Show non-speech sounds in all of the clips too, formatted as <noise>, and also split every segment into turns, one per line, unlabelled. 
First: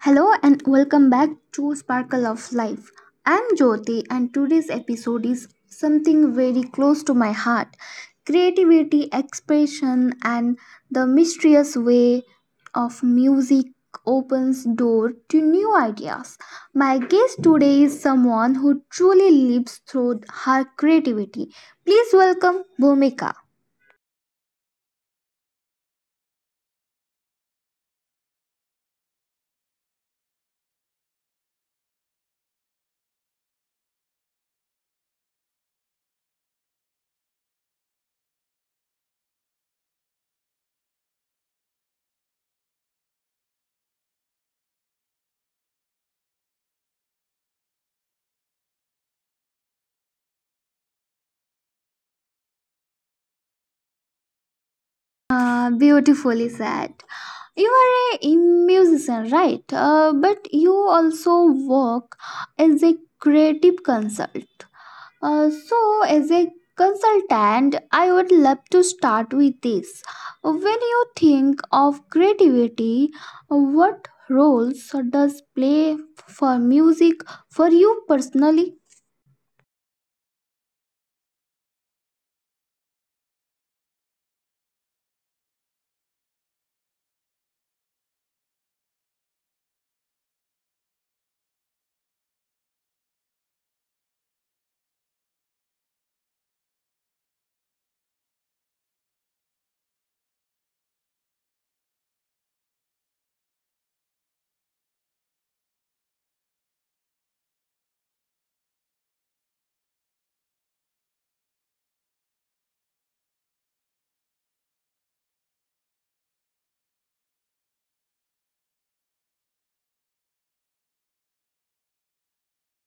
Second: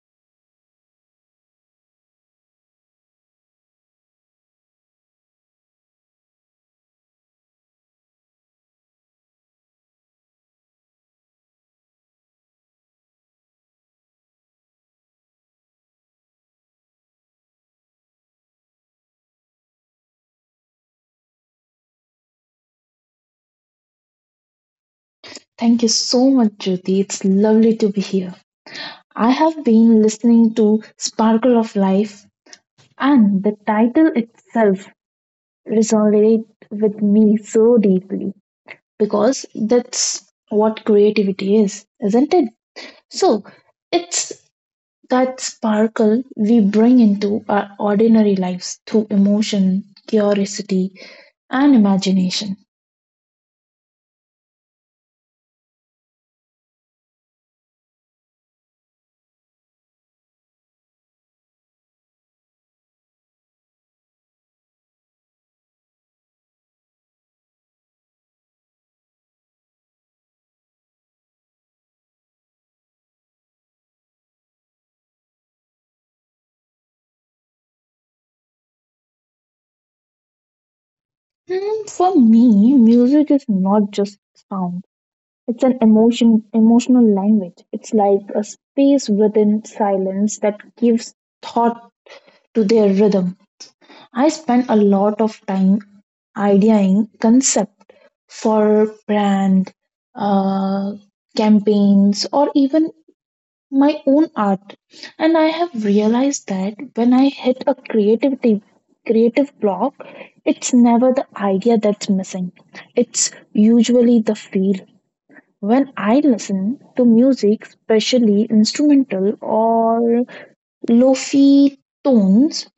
Hello and welcome back to Sparkle of Life. I'm Jyoti and today's episode is something very close to my heart. Creativity, expression and the mysterious way of music opens door to new ideas. My guest today is someone who truly lives through her creativity. Please welcome Bhumika.
Thank you so much, Jyoti. It's lovely to be here. I have been listening to Sparkle of Life, and the title itself resonated with me so deeply because that's what creativity is, isn't it? So, it's that sparkle we bring into our ordinary lives through emotion, curiosity, and imagination.
Ah, beautifully said. You are a musician, right? But you also work as a creative consult. As a consultant, I would love to start with this. When you think of creativity, what roles does play for music for you personally?
For me, music is not just sound. It's an emotional language. It's like a space within silence that gives thought to their rhythm. I spend a lot of time ideating concept for brand, uh, campaigns, or even my own art. And I have realized that when I hit a creativity creative block, it's never the idea that's missing. It's usually the feel. When I listen to music, especially instrumental or lo-fi tones,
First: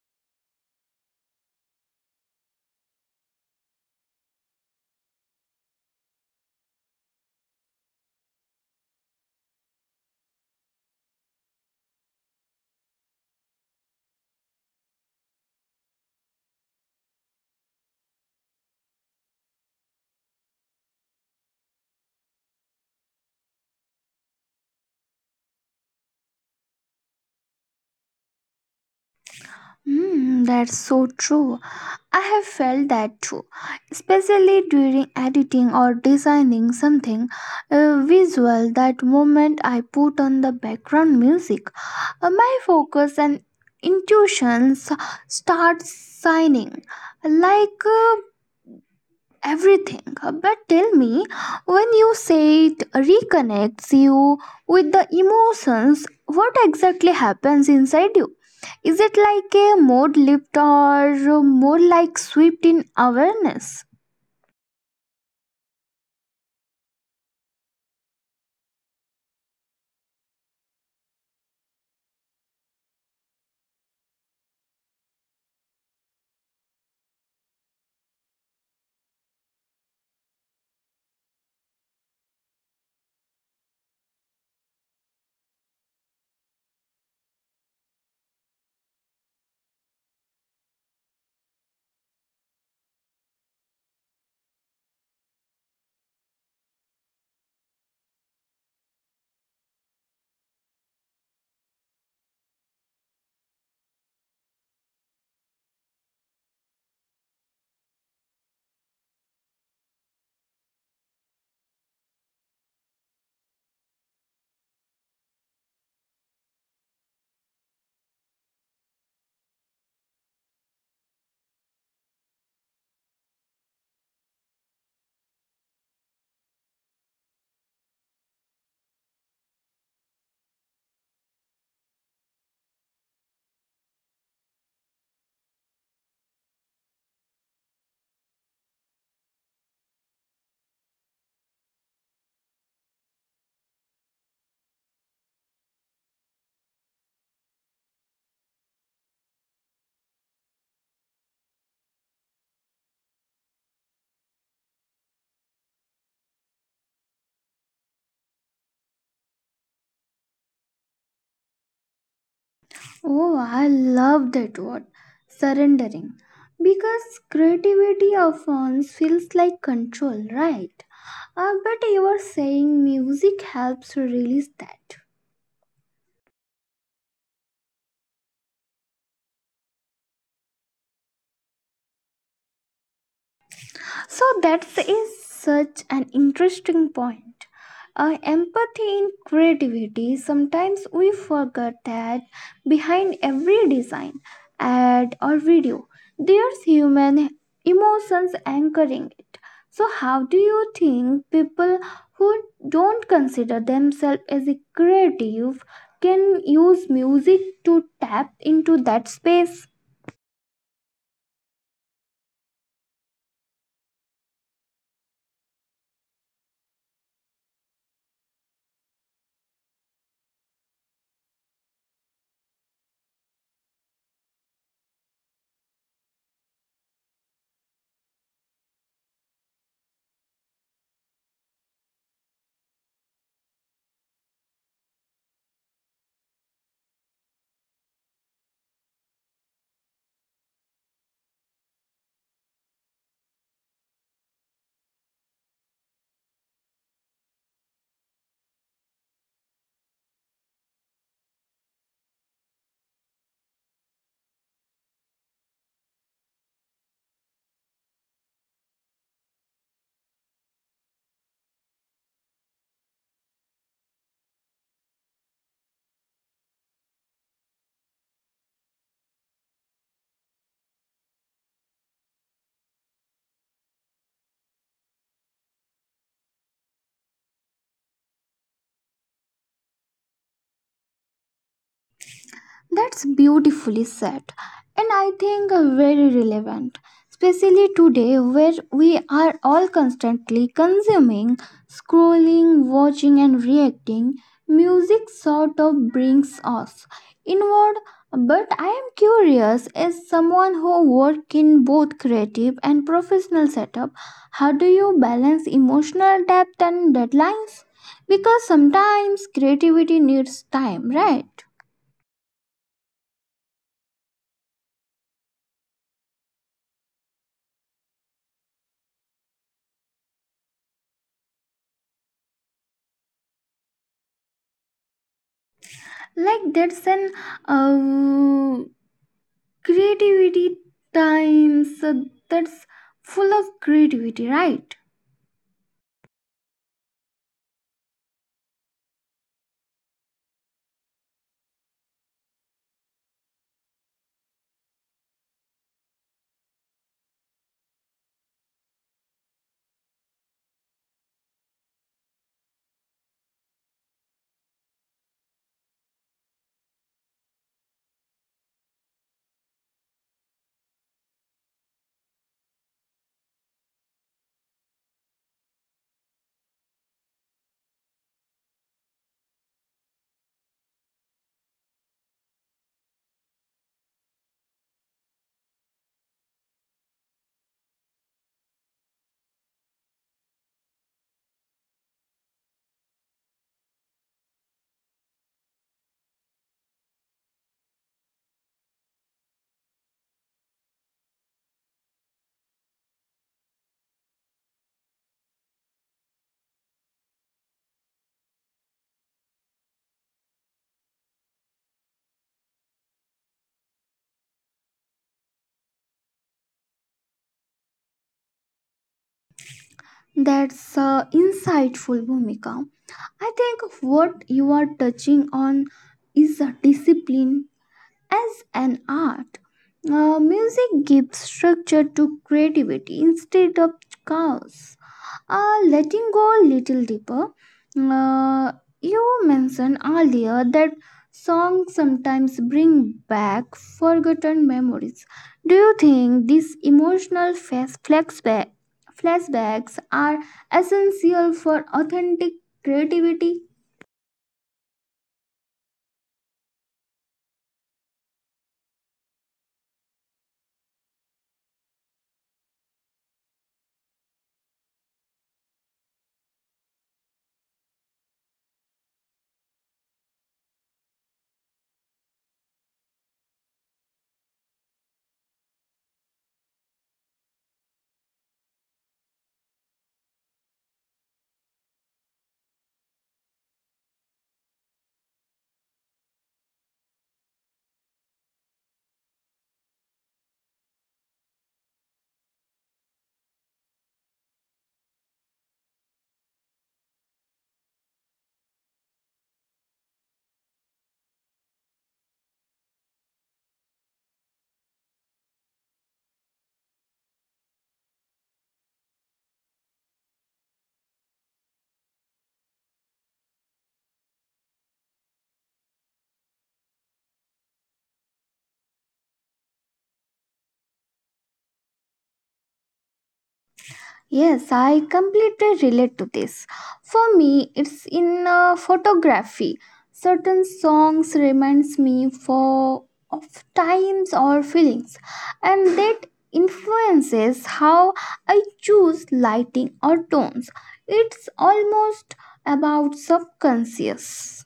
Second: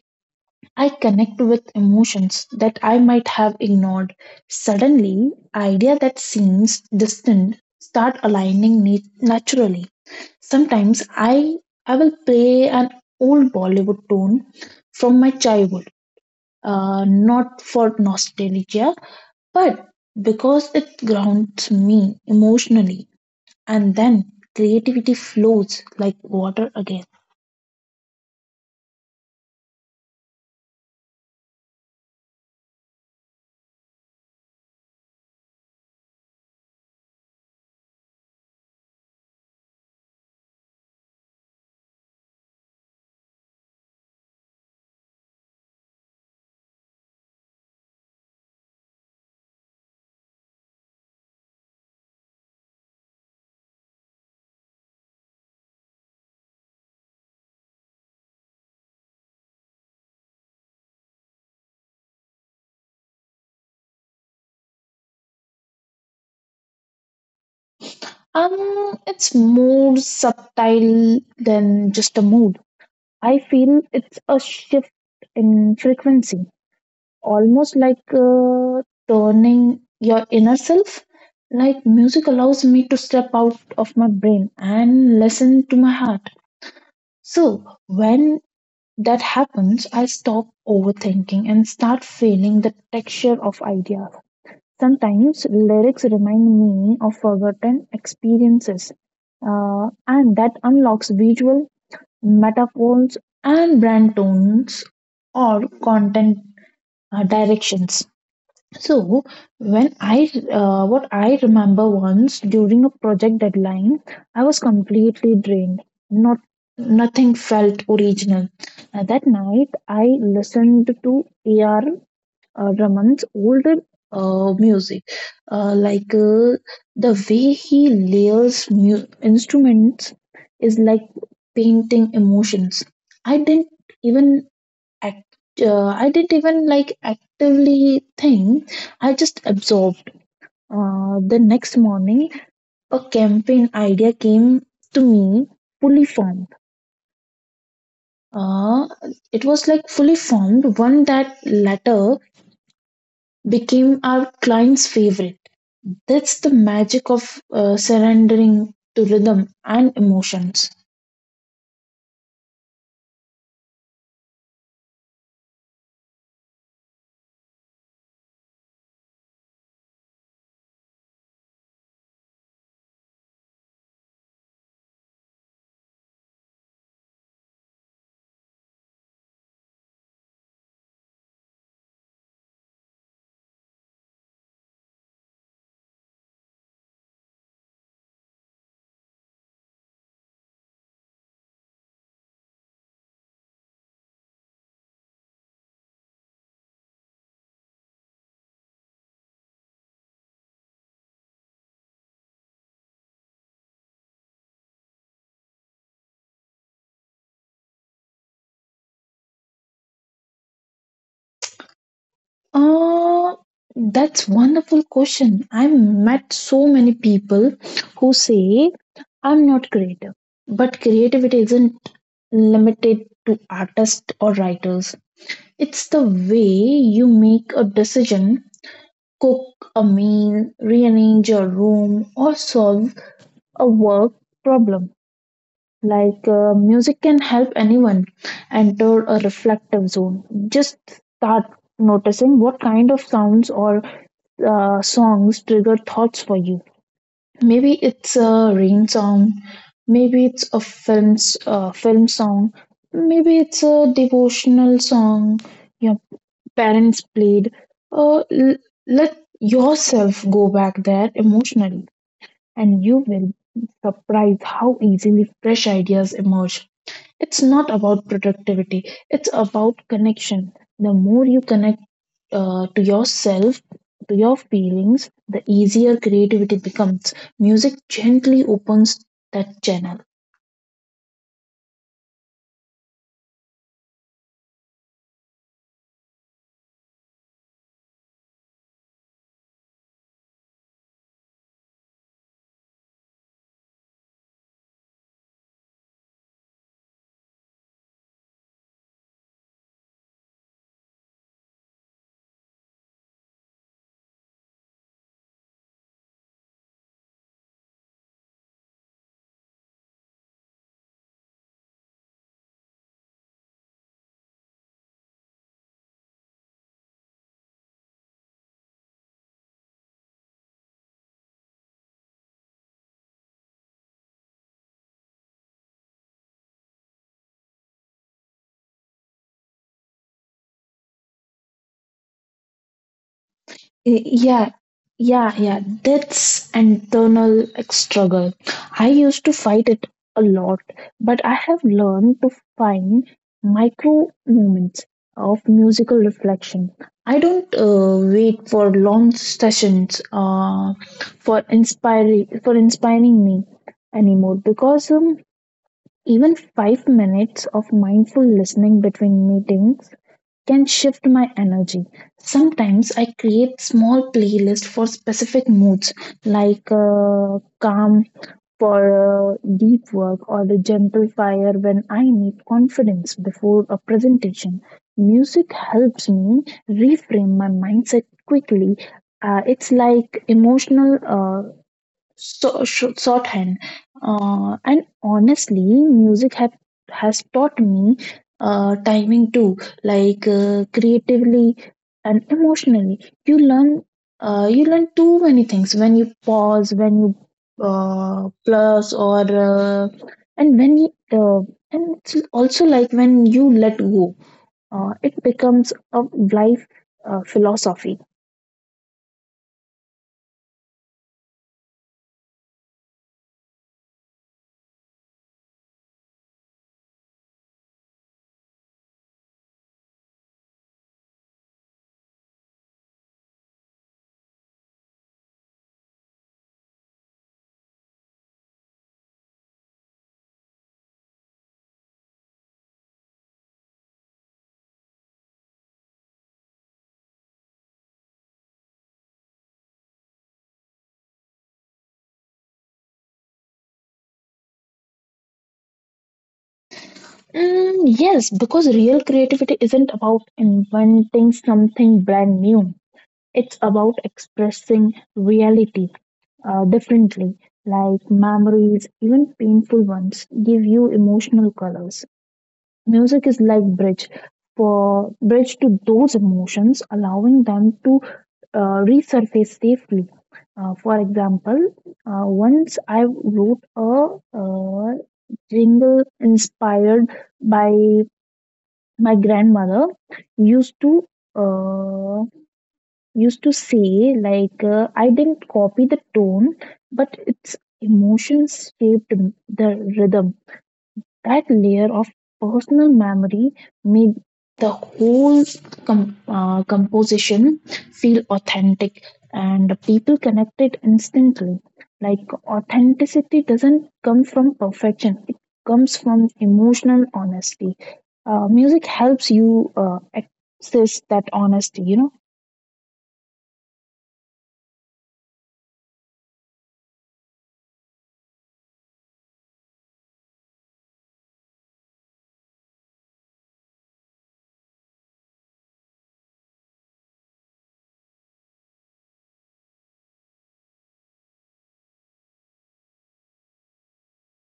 I connect with emotions that I might have ignored. Suddenly, idea that seems distant start aligning naturally. Sometimes I will play an old Bollywood tune from my childhood, not for nostalgia, but because it grounds me emotionally and then creativity flows like water again.
Hmm, that's so true. I have felt that too, especially during editing or designing something visual. That moment I put on the background music, my focus and intuitions start shining like. Everything. But tell me, when you say it reconnects you with the emotions, what exactly happens inside you? Is it like a mode lift or more like swept in awareness?
It's more subtle than just a mood. I feel it's a shift in frequency, almost like turning your inner self. Like music allows me to step out of my brain and listen to my heart. So when that happens, I stop overthinking and start feeling the texture of ideas. Sometimes lyrics remind me of forgotten experiences, and that unlocks visual metaphors and brand tones or content directions. So, when I what I remember once during a project deadline, I was completely drained. Not Nothing felt original. That night, I listened to AR Raman's older music, uh, like uh, the way he layers instruments is like painting emotions. I didn't even act. I didn't even actively think. I just absorbed. The next morning, a campaign idea came to me fully formed. Uh, it was one that later became our client's favorite. That's the magic of surrendering to rhythm and emotions.
Oh, I love that word, surrendering. Because creativity often feels like control, right? But you were saying music helps release that. So that is such an interesting point. Empathy in creativity. Sometimes we forget that behind every design, ad, or video, there's human emotions anchoring it. So, how do you think people who don't consider themselves as a creative can use music to tap into that space?
Uh, that's wonderful question. I've met so many people who say I'm not creative, but creativity isn't limited to artists or writers. It's the way you make a decision, cook a meal, rearrange your room, or solve a work problem. Music can help anyone enter a reflective zone. Just start noticing what kind of sounds or songs trigger thoughts for you. Maybe it's a rain song, maybe it's a film song, maybe it's a devotional song your parents played. Uh, l- Let yourself go back there emotionally, and you will be surprised how easily fresh ideas emerge. It's not about productivity, it's about connection. The more you connect to yourself, to your feelings, the easier creativity becomes. Music gently opens that channel.
That's beautifully said, and I think very relevant, especially today where we are all constantly consuming, scrolling, watching, and reacting. Music sort of brings us inward. But I am curious, as someone who works in both creative and professional setup, how do you balance emotional depth and deadlines? Because sometimes creativity needs time, right? Like that's an uh, creativity times that's full of
Y-
creativity
Yeah,
right
yeah, yeah. That's internal struggle. I used to fight it a lot, but I have learned to find micro moments of musical reflection. I don't wait for long sessions for inspiring me anymore because even 5 minutes of mindful listening between meetings can shift my energy. Sometimes I create small playlists for specific moods, like calm for deep work or the gentle fire when I need confidence before a presentation. Music helps me reframe my mindset quickly. It's like emotional shorthand. And honestly, has taught me timing too, creatively and emotionally. You learn you learn too many things when you pause, when you plus or and when you and it's also like when you let go, it becomes a life philosophy.
that's insightful bhumika I think what you are touching on is a discipline as an art. Music gives structure to creativity instead of chaos. Letting go a little deeper, uh, you mentioned earlier that songs sometimes bring back forgotten memories. Do you think these emotional flashbacks are essential for authentic creativity?
Yes, because real creativity isn't about inventing something brand new. It's about expressing reality differently, like memories, even painful ones, give you emotional colors. Music is like bridge to those emotions, allowing them to resurface safely. For example, once I wrote a jingle inspired by my grandmother used to uh, used to say like, I didn't copy the tone but its emotions shaped the rhythm. That layer of personal memory made the whole composition feel authentic and people connected instantly. Like authenticity doesn't come from perfection, it comes from emotional honesty. Music helps you access that honesty, you know.
Yes, I completely relate to this. For me, it's in photography. Certain songs reminds me for of times or feelings, and that influences how I choose lighting or tones. It's almost about subconscious.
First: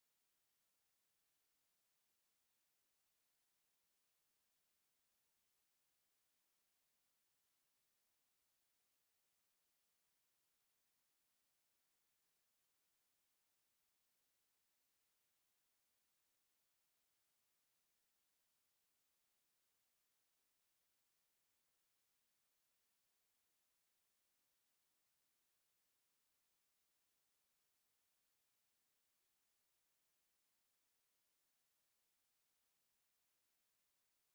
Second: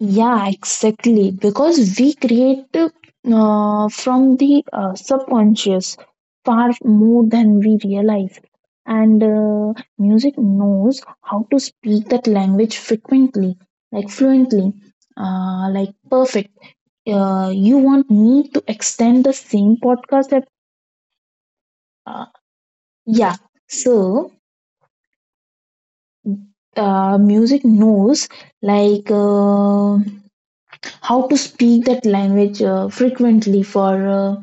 Yeah, exactly. Because we create from the subconscious far more than we realize. And music knows how to speak that language frequently, like fluently, like perfect. You want me to extend the same podcast that, uh, yeah. So, music knows like uh, how to speak that language frequently for.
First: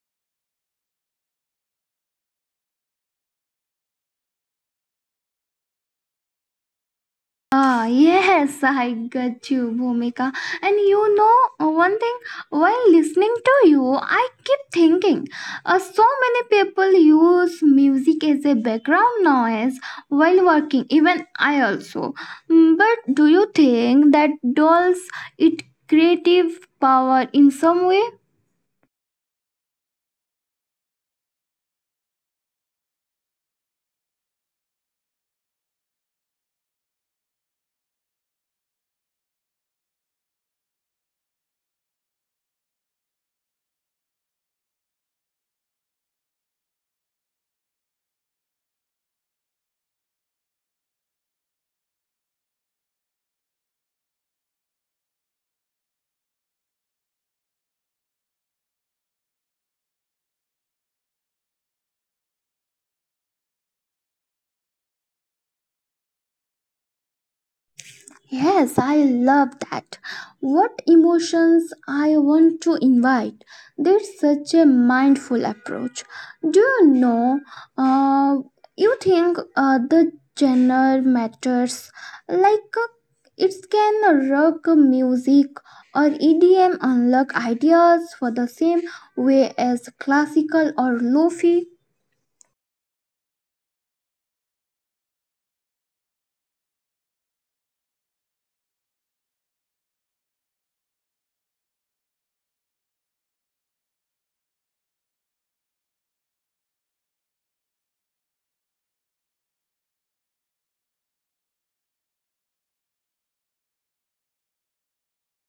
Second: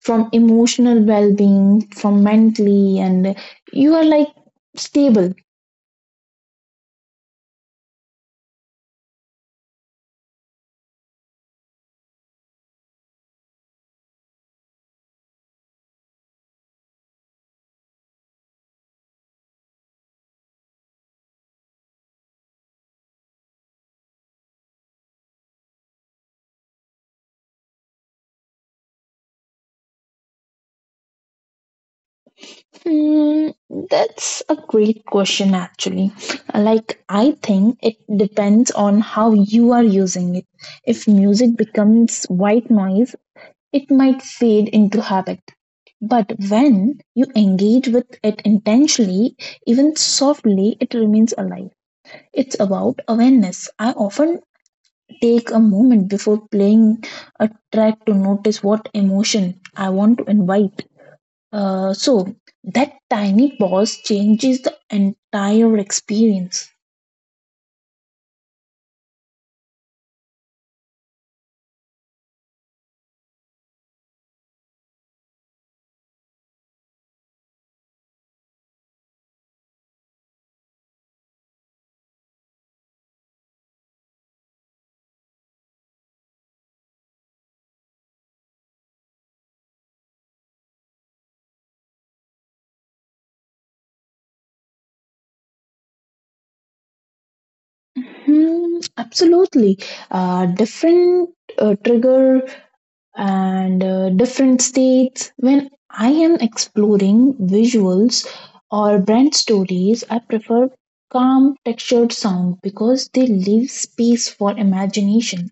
From emotional well-being, from mentally, and you are like stable.
Ah, yes, I got you, Bhumika. And you know, one thing, while listening to you, I keep thinking so many people use music as a background noise while working, even I also. Mm, but do you think that dolls it creative power in some way?
Hmm, that's a great question actually. I think it depends on how you are using it. If music becomes white noise, it might fade into habit, but when you engage with it intentionally, even softly, it remains alive. It's about awareness. I often take a moment before playing a track to notice what emotion I want to invite. So that tiny pause changes the entire experience.
Yes, I love that. What emotions I want to invite. That's such a mindful approach. Do you know? Uh, you think the genre matters? Like it can rock music or EDM unlock ideas for the same way as classical or lofi.
Hmm, absolutely. Different Trigger and different states. When I am exploring visuals or brand stories, I prefer calm textured sound because they leave space for imagination.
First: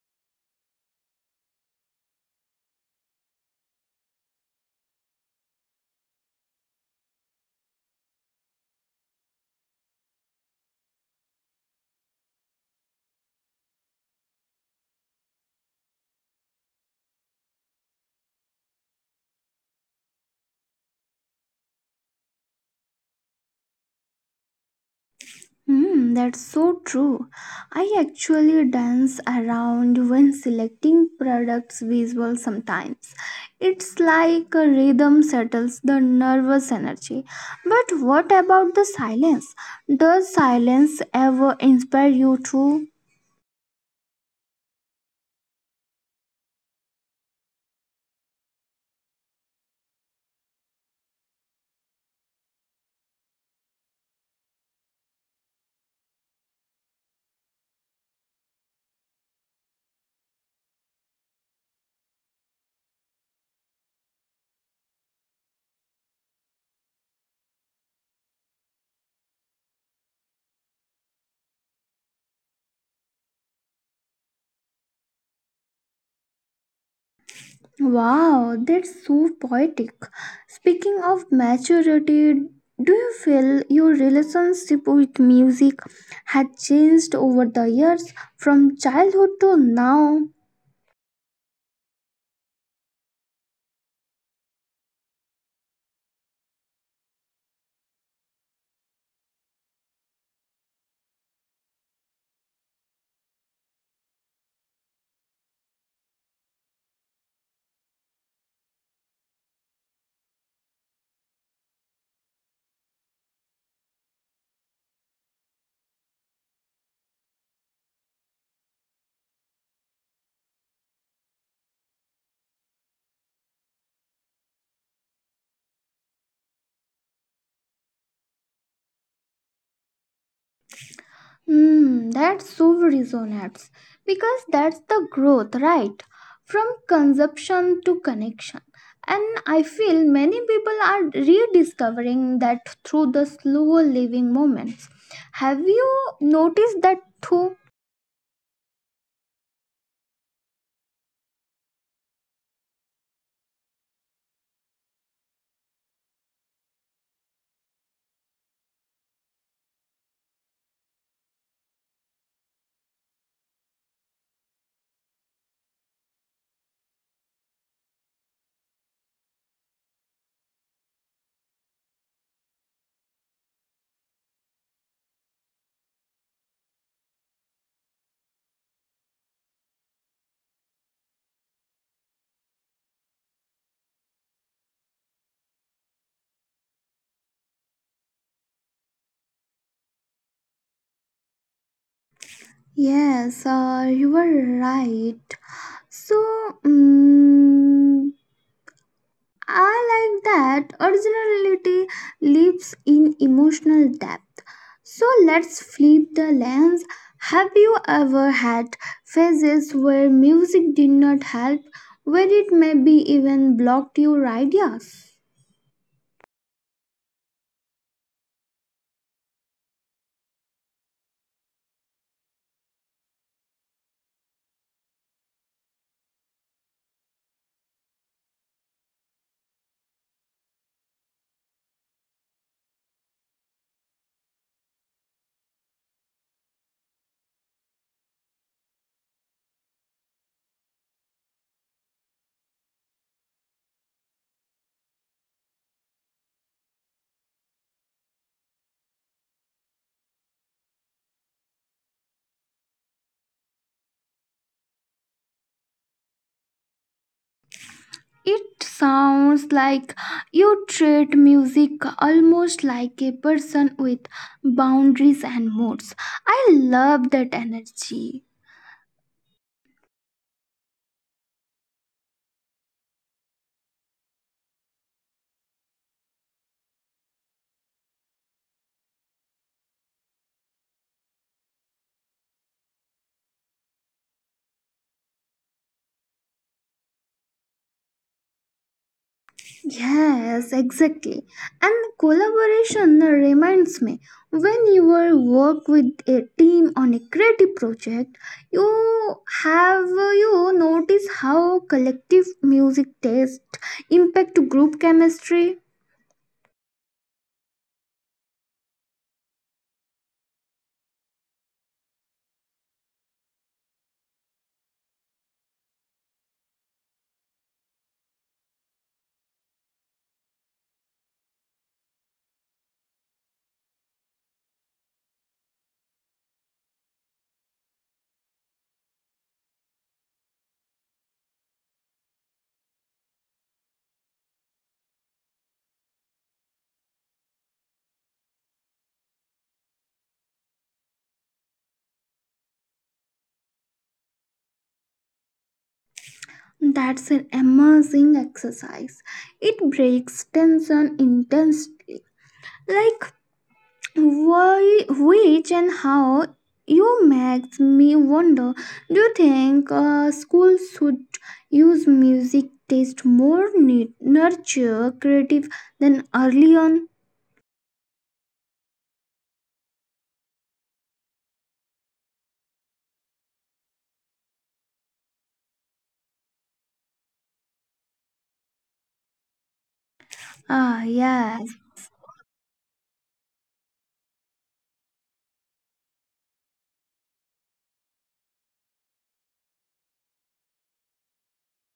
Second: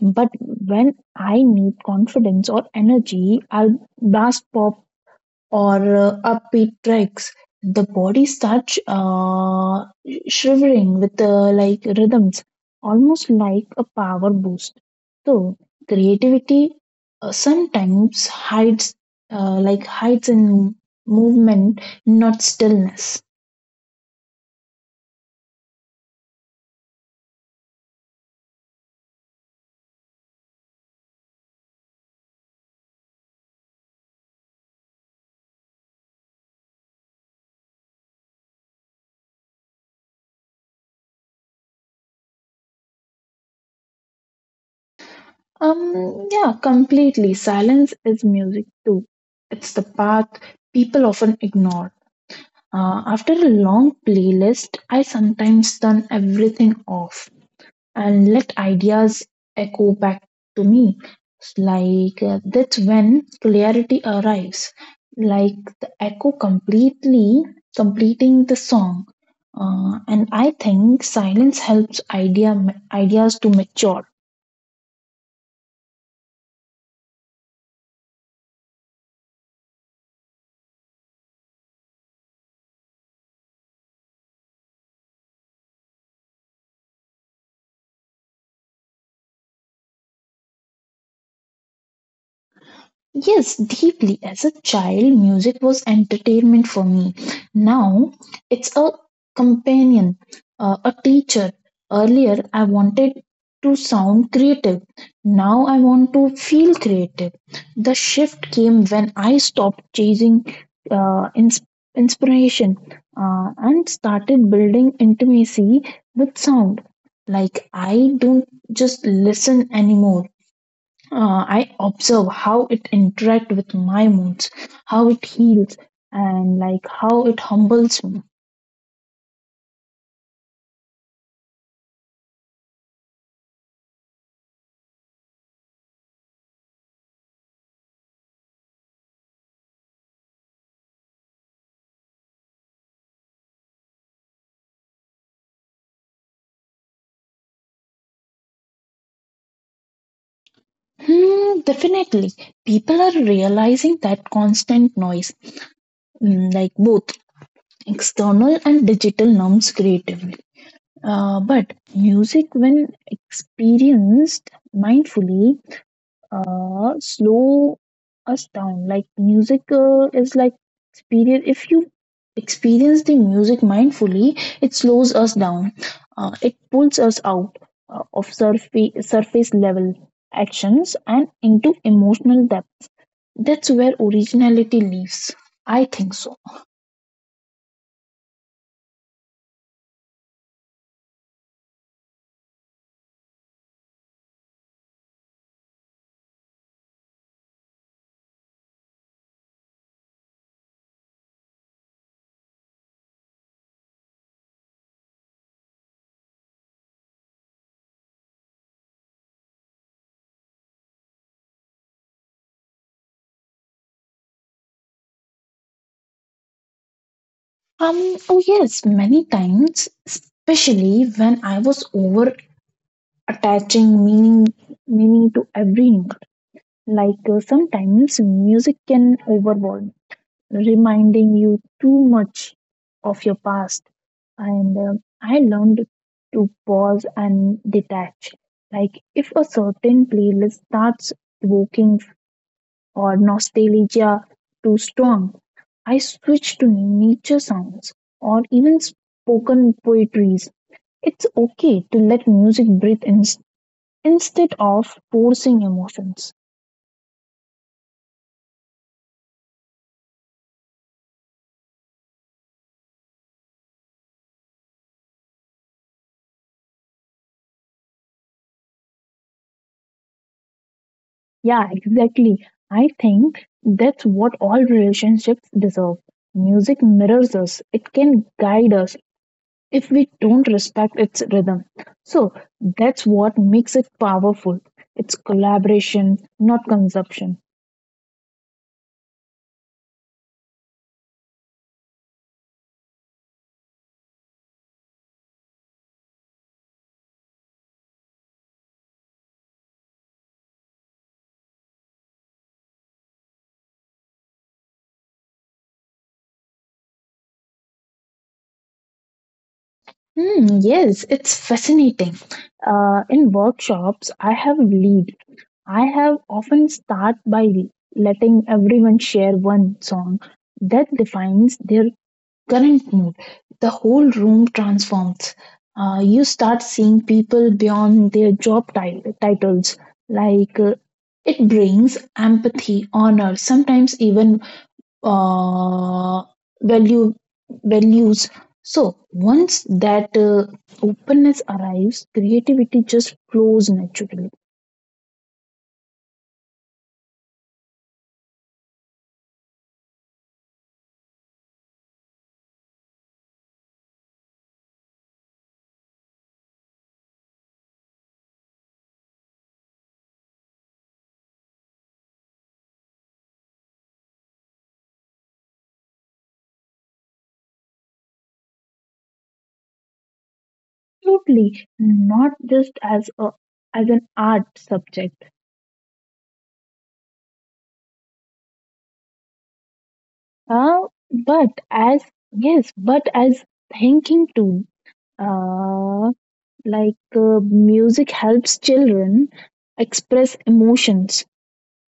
But when I need confidence or energy, I'll blast pop or upbeat tracks. The body starts shivering with rhythms, almost like a power boost. So creativity sometimes hides in movement, not stillness.
Hmm, that's so true. I actually dance around when selecting products visual sometimes. It's like a rhythm settles the nervous energy. But what about the silence? Does silence ever inspire you too?
Yeah, completely. Silence is music too. It's the path people often ignore. After a long playlist, I sometimes turn everything off and let ideas echo back to me. That's when clarity arrives, like the echo completely completing the song. And I think silence helps ideas to mature.
Wow, that's so poetic. Speaking of maturity, do you feel your relationship with music has changed over the years from childhood to now?
Yes, deeply. As a child, music was entertainment for me. Now, it's a companion, a teacher. Earlier, I wanted to sound creative. Now, I want to feel creative. The shift came when I stopped chasing uh, ins- inspiration and started building intimacy with sound. Like, I don't just listen anymore. I observe how it interact with my moods, how it heals, and like how it humbles me.
Hmm, that so resonates because that's the growth, right? From consumption to connection. And I feel many people are rediscovering that through the slower living moments. Have you noticed that too?
Definitely, people are realizing that constant noise, like both external and digital, numbs creatively. But music, when experienced mindfully, slow us down. Like music is like experience. If you experience the music mindfully, it slows us down. It pulls us out of surface level actions and into emotional depth. That's where originality lives. I think so.
Yes, you were right. So, mm, I like that originality lives in emotional depth. So, let's flip the lens. Have you ever had phases where music did not help, where it maybe even blocked your ideas?
Oh yes, many times, especially when I was over attaching meaning to every note. Sometimes music can overwhelm, reminding you too much of your past. And I learned to pause and detach. Like if a certain playlist starts evoking or nostalgia too strong, I switch to nature sounds or even spoken poetries. It's okay to let music instead of forcing emotions.
It sounds like you treat music almost like a person with boundaries and moods. I love that energy.
Yeah, exactly. I think that's what all relationships deserve. Music mirrors us, it can guide us if we don't respect its rhythm. So that's what makes it powerful. It's collaboration, not consumption.
Yes, exactly. And collaboration reminds me when you were work with a team on a creative project, you have you notice how collective music taste impact group chemistry.
Yes, it's fascinating. In workshops, I have lead, I have often start by letting everyone share one song that defines their current mood. The whole room transforms. You start seeing people beyond their job titles. Like uh, it brings empathy, honor, sometimes even uh, value values. So once that openness arrives, creativity just flows naturally.
That's an amazing exercise. It breaks tension intensely. Like why, which and how you makes me wonder. Do you think schools should use music taste more nurture creative than early on?
Totally, not just as a as an art subject,
Ah
but
yes,
as yes, but as thinking too, uh, music helps children express emotions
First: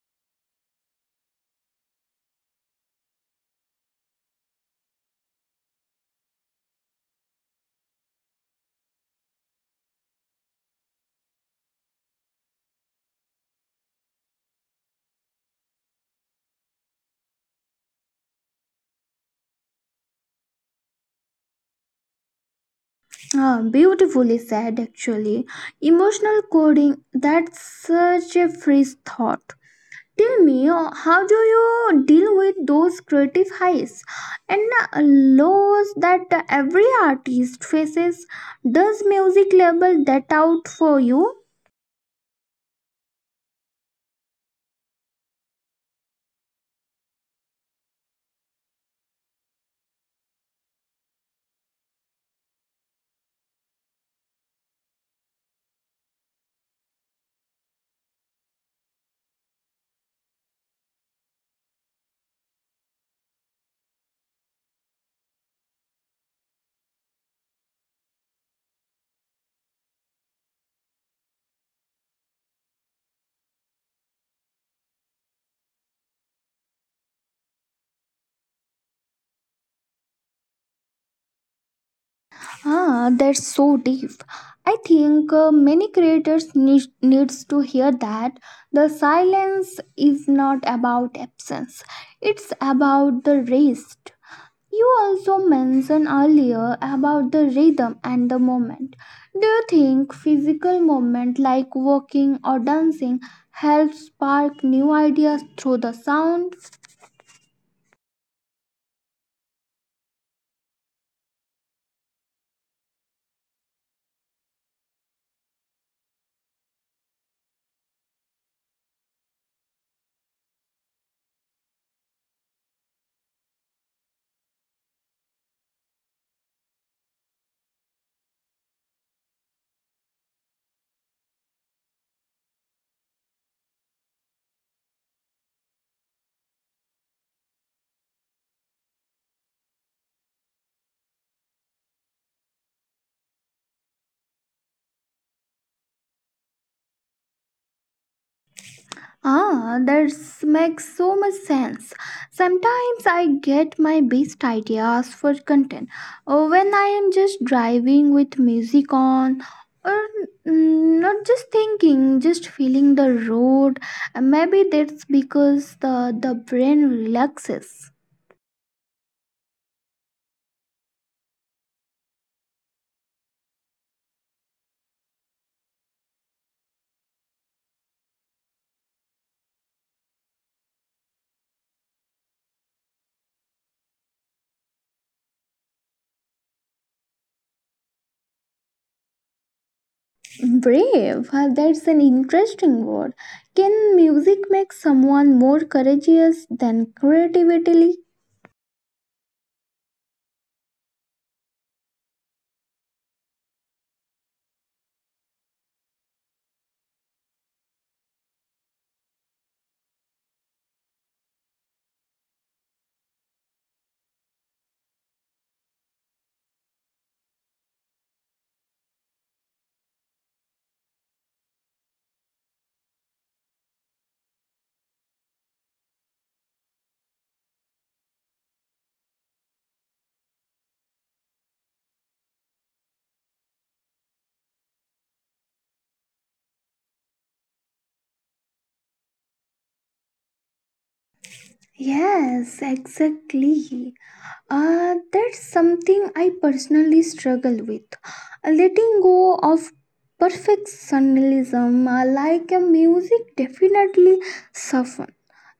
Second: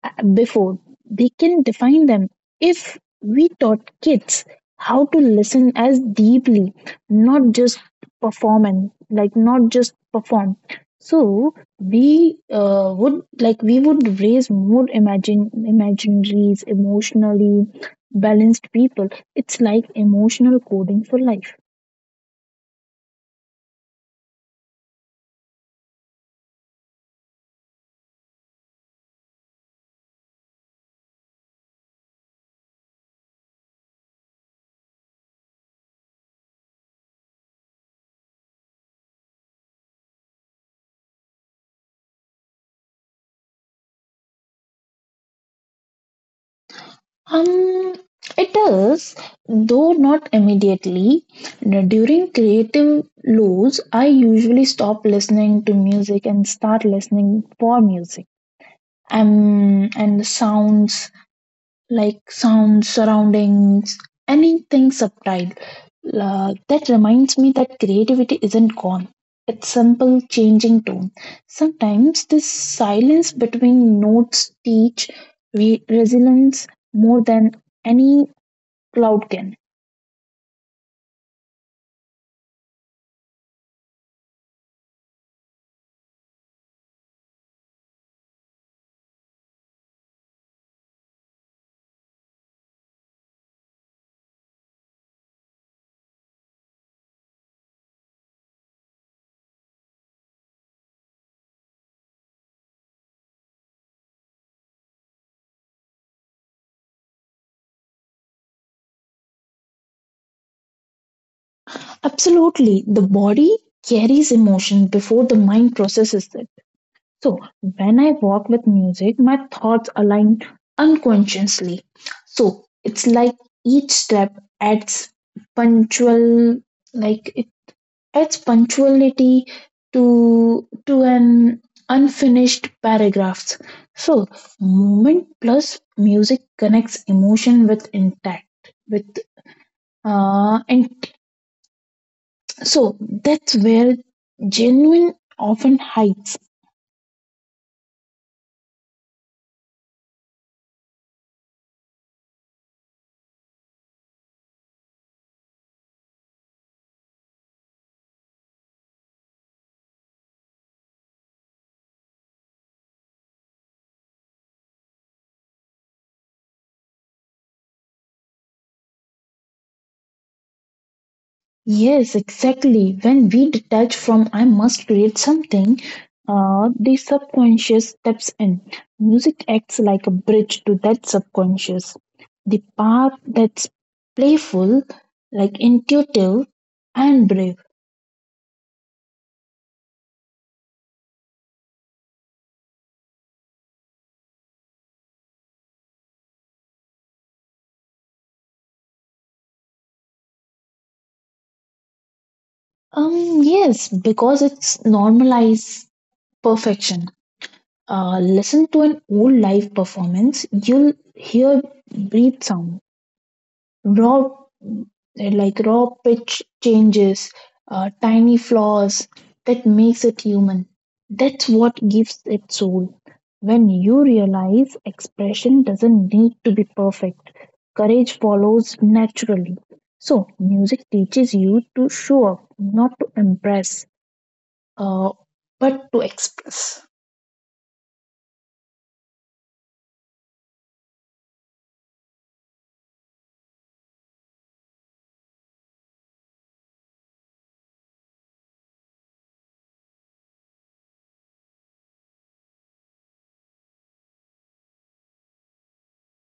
before they can define them. If we taught kids how to listen as deeply, not just perform and like not just perform, so we would like we would raise more imagine imaginaries, emotionally balanced people. It's like emotional coding for life.
ah, beautifully said. Actually, emotional coding. That's such a fresh thought. Tell me, how do you deal with those creative highs and lows that every artist faces? Does music label that out for you?
Um, it is, though not immediately. During creative lows, I usually stop listening to music and start listening for music. And the sounds, sounds, surroundings, anything subtle. That reminds me that creativity isn't gone. It's simple changing tone. Sometimes this silence between notes teach resilience more than any Loudkin.
Ah, that's so deep. I think many creators needs to hear that the silence is not about absence. It's about the rest. You also mentioned earlier about the rhythm and the moment. Do you think physical movement like walking or dancing helps spark new ideas through the sound?
Absolutely. The body carries emotion before the mind processes it. So, when I walk with music, my thoughts align unconsciously. So, it's like each step adds punctual, like it adds punctuality to an unfinished paragraphs. So, movement plus music connects emotion with intact with uh, in- So that's where genuine often hides.
Ah, that makes so much sense. Sometimes I get my best ideas for content when I am just driving with music on or mm, not just thinking, just feeling the road. Maybe that's because the brain relaxes.
Yes, exactly. When we detach from I must create something, the subconscious steps in. Music acts like a bridge to that subconscious. The part that's playful, like intuitive and brave.
Brave, huh, that's an interesting word. Can music make someone more courageous than creativity?
Yes, because it's normalized perfection. Listen to an old live performance, you'll hear breathe sound raw, raw pitch changes, tiny flaws that makes it human. That's what gives it soul. When you realize expression doesn't need to be perfect, courage follows naturally. So music teaches you to show up not to impress, uh, but to express.
Yes, exactly. That's something I personally struggle with. Letting go of perfectionism, like a music, definitely suffer.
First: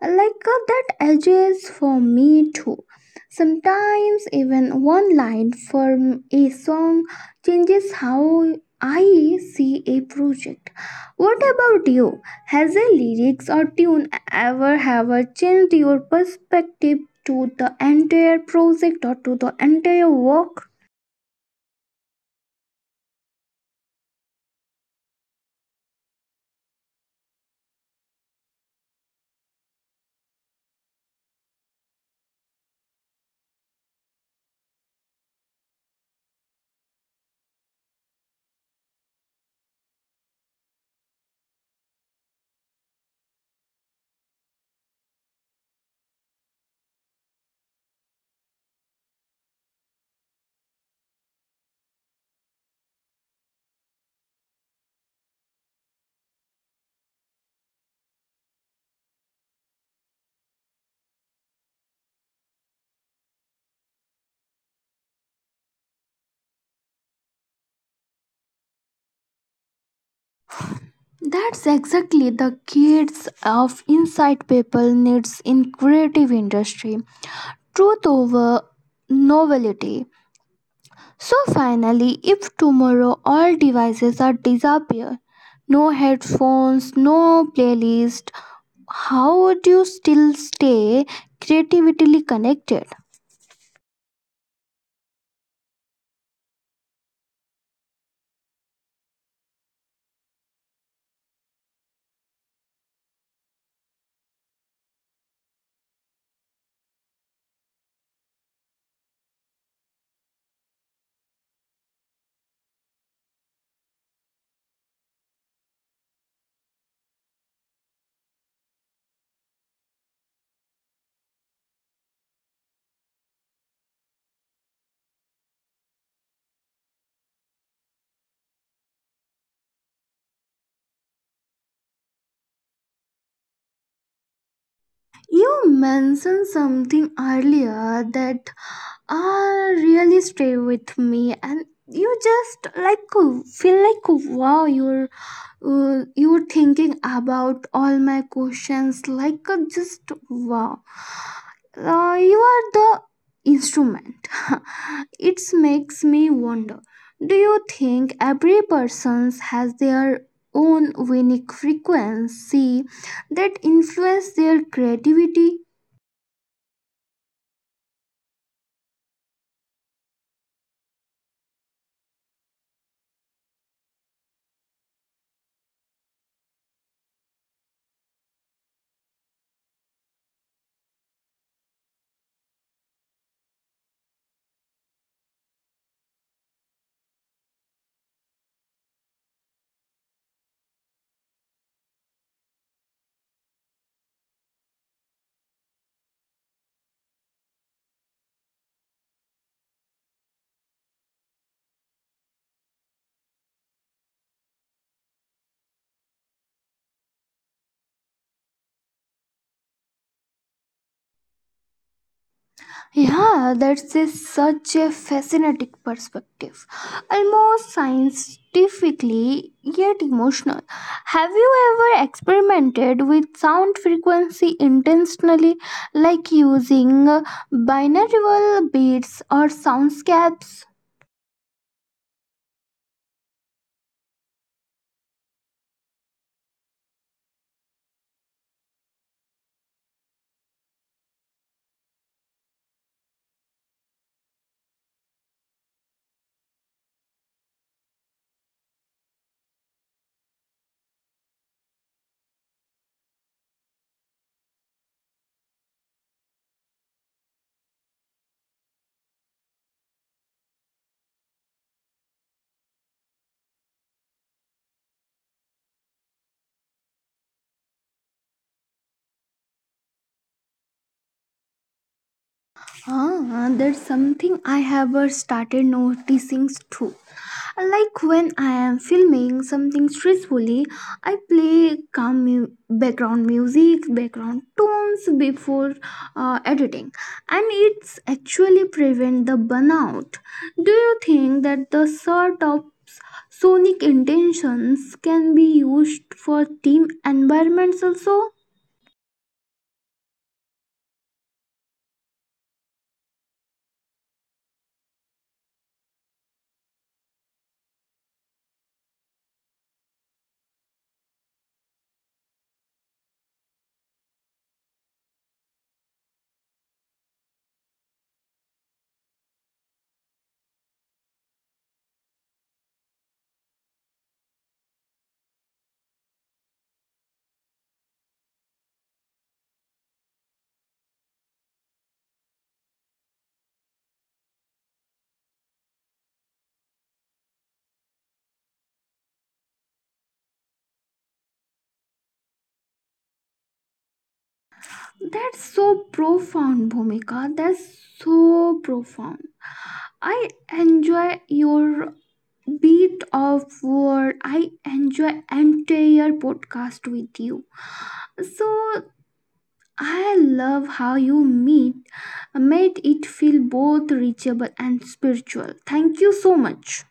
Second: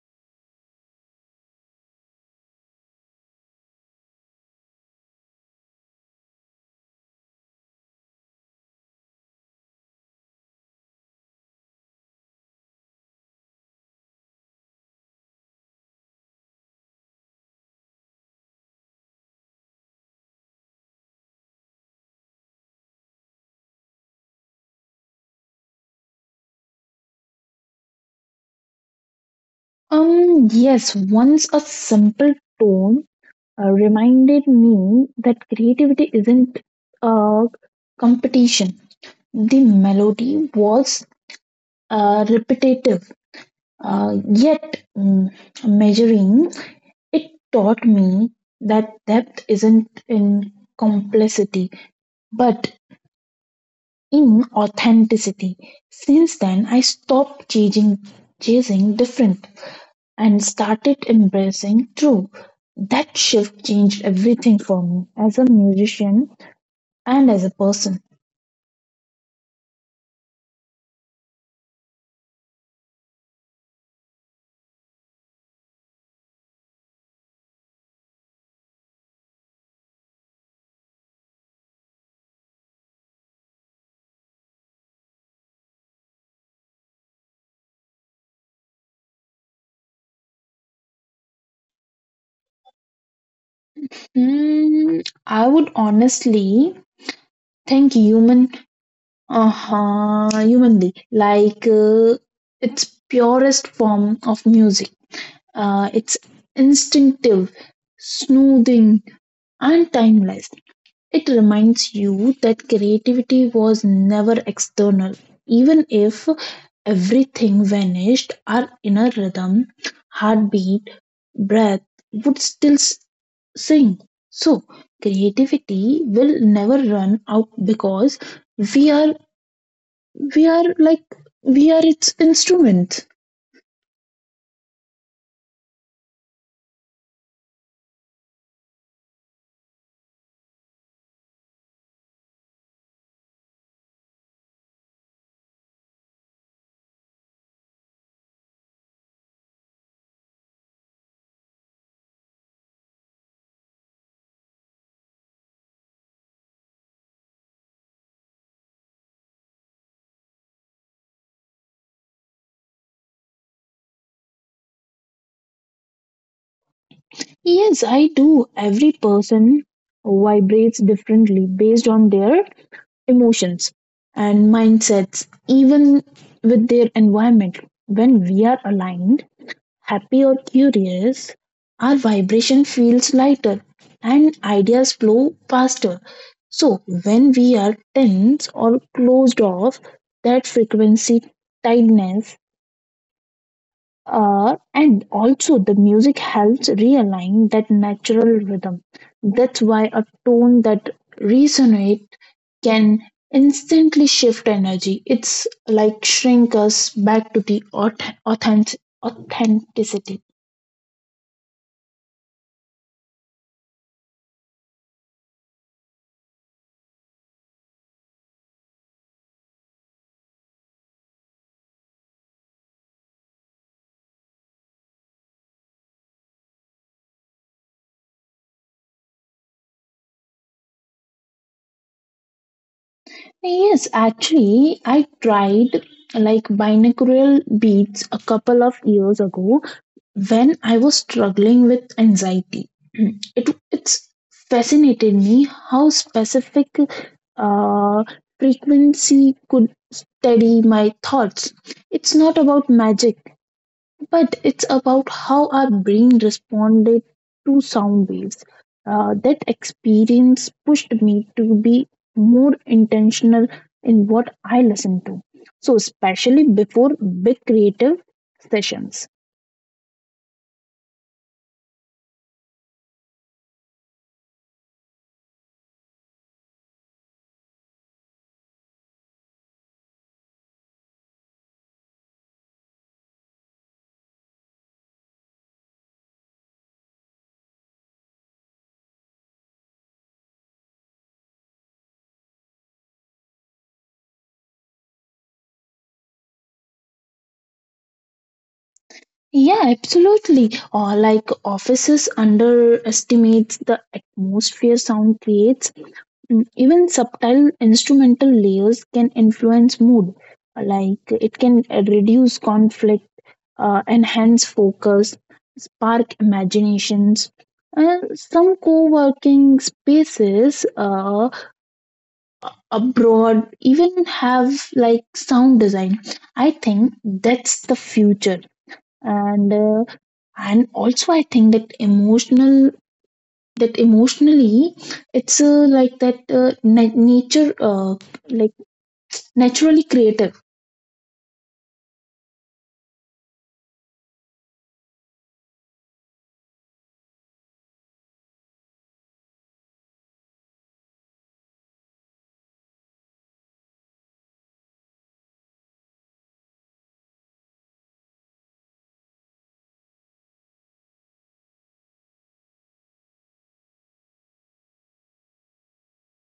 Like that edges for me too. Sometimes even one line from a song changes how I see a project. What about you? Has a lyrics or tune ever changed your perspective to the entire project or to the entire work?
Yes, once a simple tone reminded me that creativity isn't a competition. The melody was repetitive, yet measuring. It taught me that depth isn't in complexity, but in authenticity. Since then, chasing different and started embracing true. That shift changed everything for me. As a musician, and as a person?
That's exactly the kids of insight people needs in creative industry. Truth over novelty. So finally, if tomorrow all devices are disappear, no headphones, no playlist, how would you still stay creatively connected?
Hmm, I would honestly think human, humanly, its purest form of music. It's instinctive, smoothing, and timeless. It reminds you that creativity was never external. Even if everything vanished, our inner rhythm, heartbeat, breath would sing. So, creativity will never run out because we are we are like we are its instrument.
You mentioned something earlier that really stay with me, and you just like feel like wow, you thinking about all my questions like a just wow you are the instrument <laughs> it makes me wonder do you think every person has their own unique frequency that influence their creativity.
Yes, I do. Every person vibrates differently based on their emotions and mindsets, even with their environment. When we are aligned, happy or curious, our vibration feels lighter and ideas flow faster. So when we are tense or closed off, that frequency tightness, and also, the music helps realign that natural rhythm. That's why a tone that resonates can instantly shift energy. It's like shrink us back to the authenticity.
Yeah, that's a, such a fascinating perspective. Almost scientifically, yet emotional. Have you ever experimented with sound frequency intentionally, like using binaural beats or soundscapes?
Yes, actually, I tried like binaural beats a couple of years ago when I was struggling with anxiety. <clears throat> It's fascinated me how specific uh, frequency could steady my thoughts. It's not about magic, but it's about how our brain responded to sound waves. That experience pushed me to be more intentional in what I listen to. So, especially before big creative sessions.
Ah, that's something I have started noticing too. Like when I am filming something stressfully, I play calm background music, background tones before editing, and it's actually prevent the burnout. Do you think that the sort of sonic intentions can be used for team environments also?
Yeah, absolutely. Or like offices underestimates the atmosphere sound creates. Even subtle instrumental layers can influence mood. Like it can reduce conflict, enhance focus, spark imaginations. Some co-working spaces abroad even have like sound design. I think that's the future and uh, and also I think that emotionally it's like nature like naturally creative.
That's so profound, Bhumika. That's so profound. I enjoy your beat of word. I enjoy entire podcast with you. So I love how you meet made it feel both reachable and spiritual. Thank you so much.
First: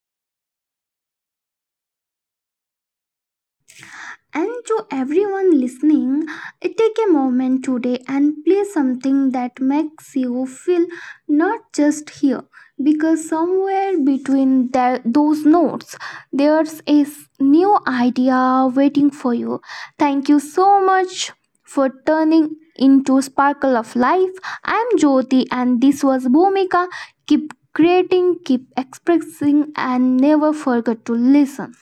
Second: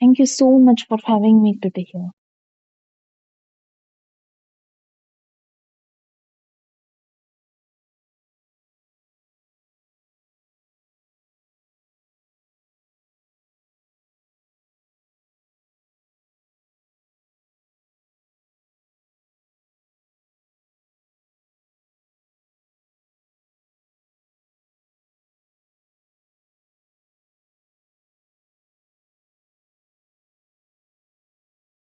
Thank you so much for having me today here.
And to everyone listening, take a moment today and play something that makes you feel not just here, because somewhere between those notes, there's a new idea waiting for you. Thank you so much for turning into Sparkle of Life. I'm Jyoti, and this was Bhumika. Keep creating, keep expressing, and never forget to listen.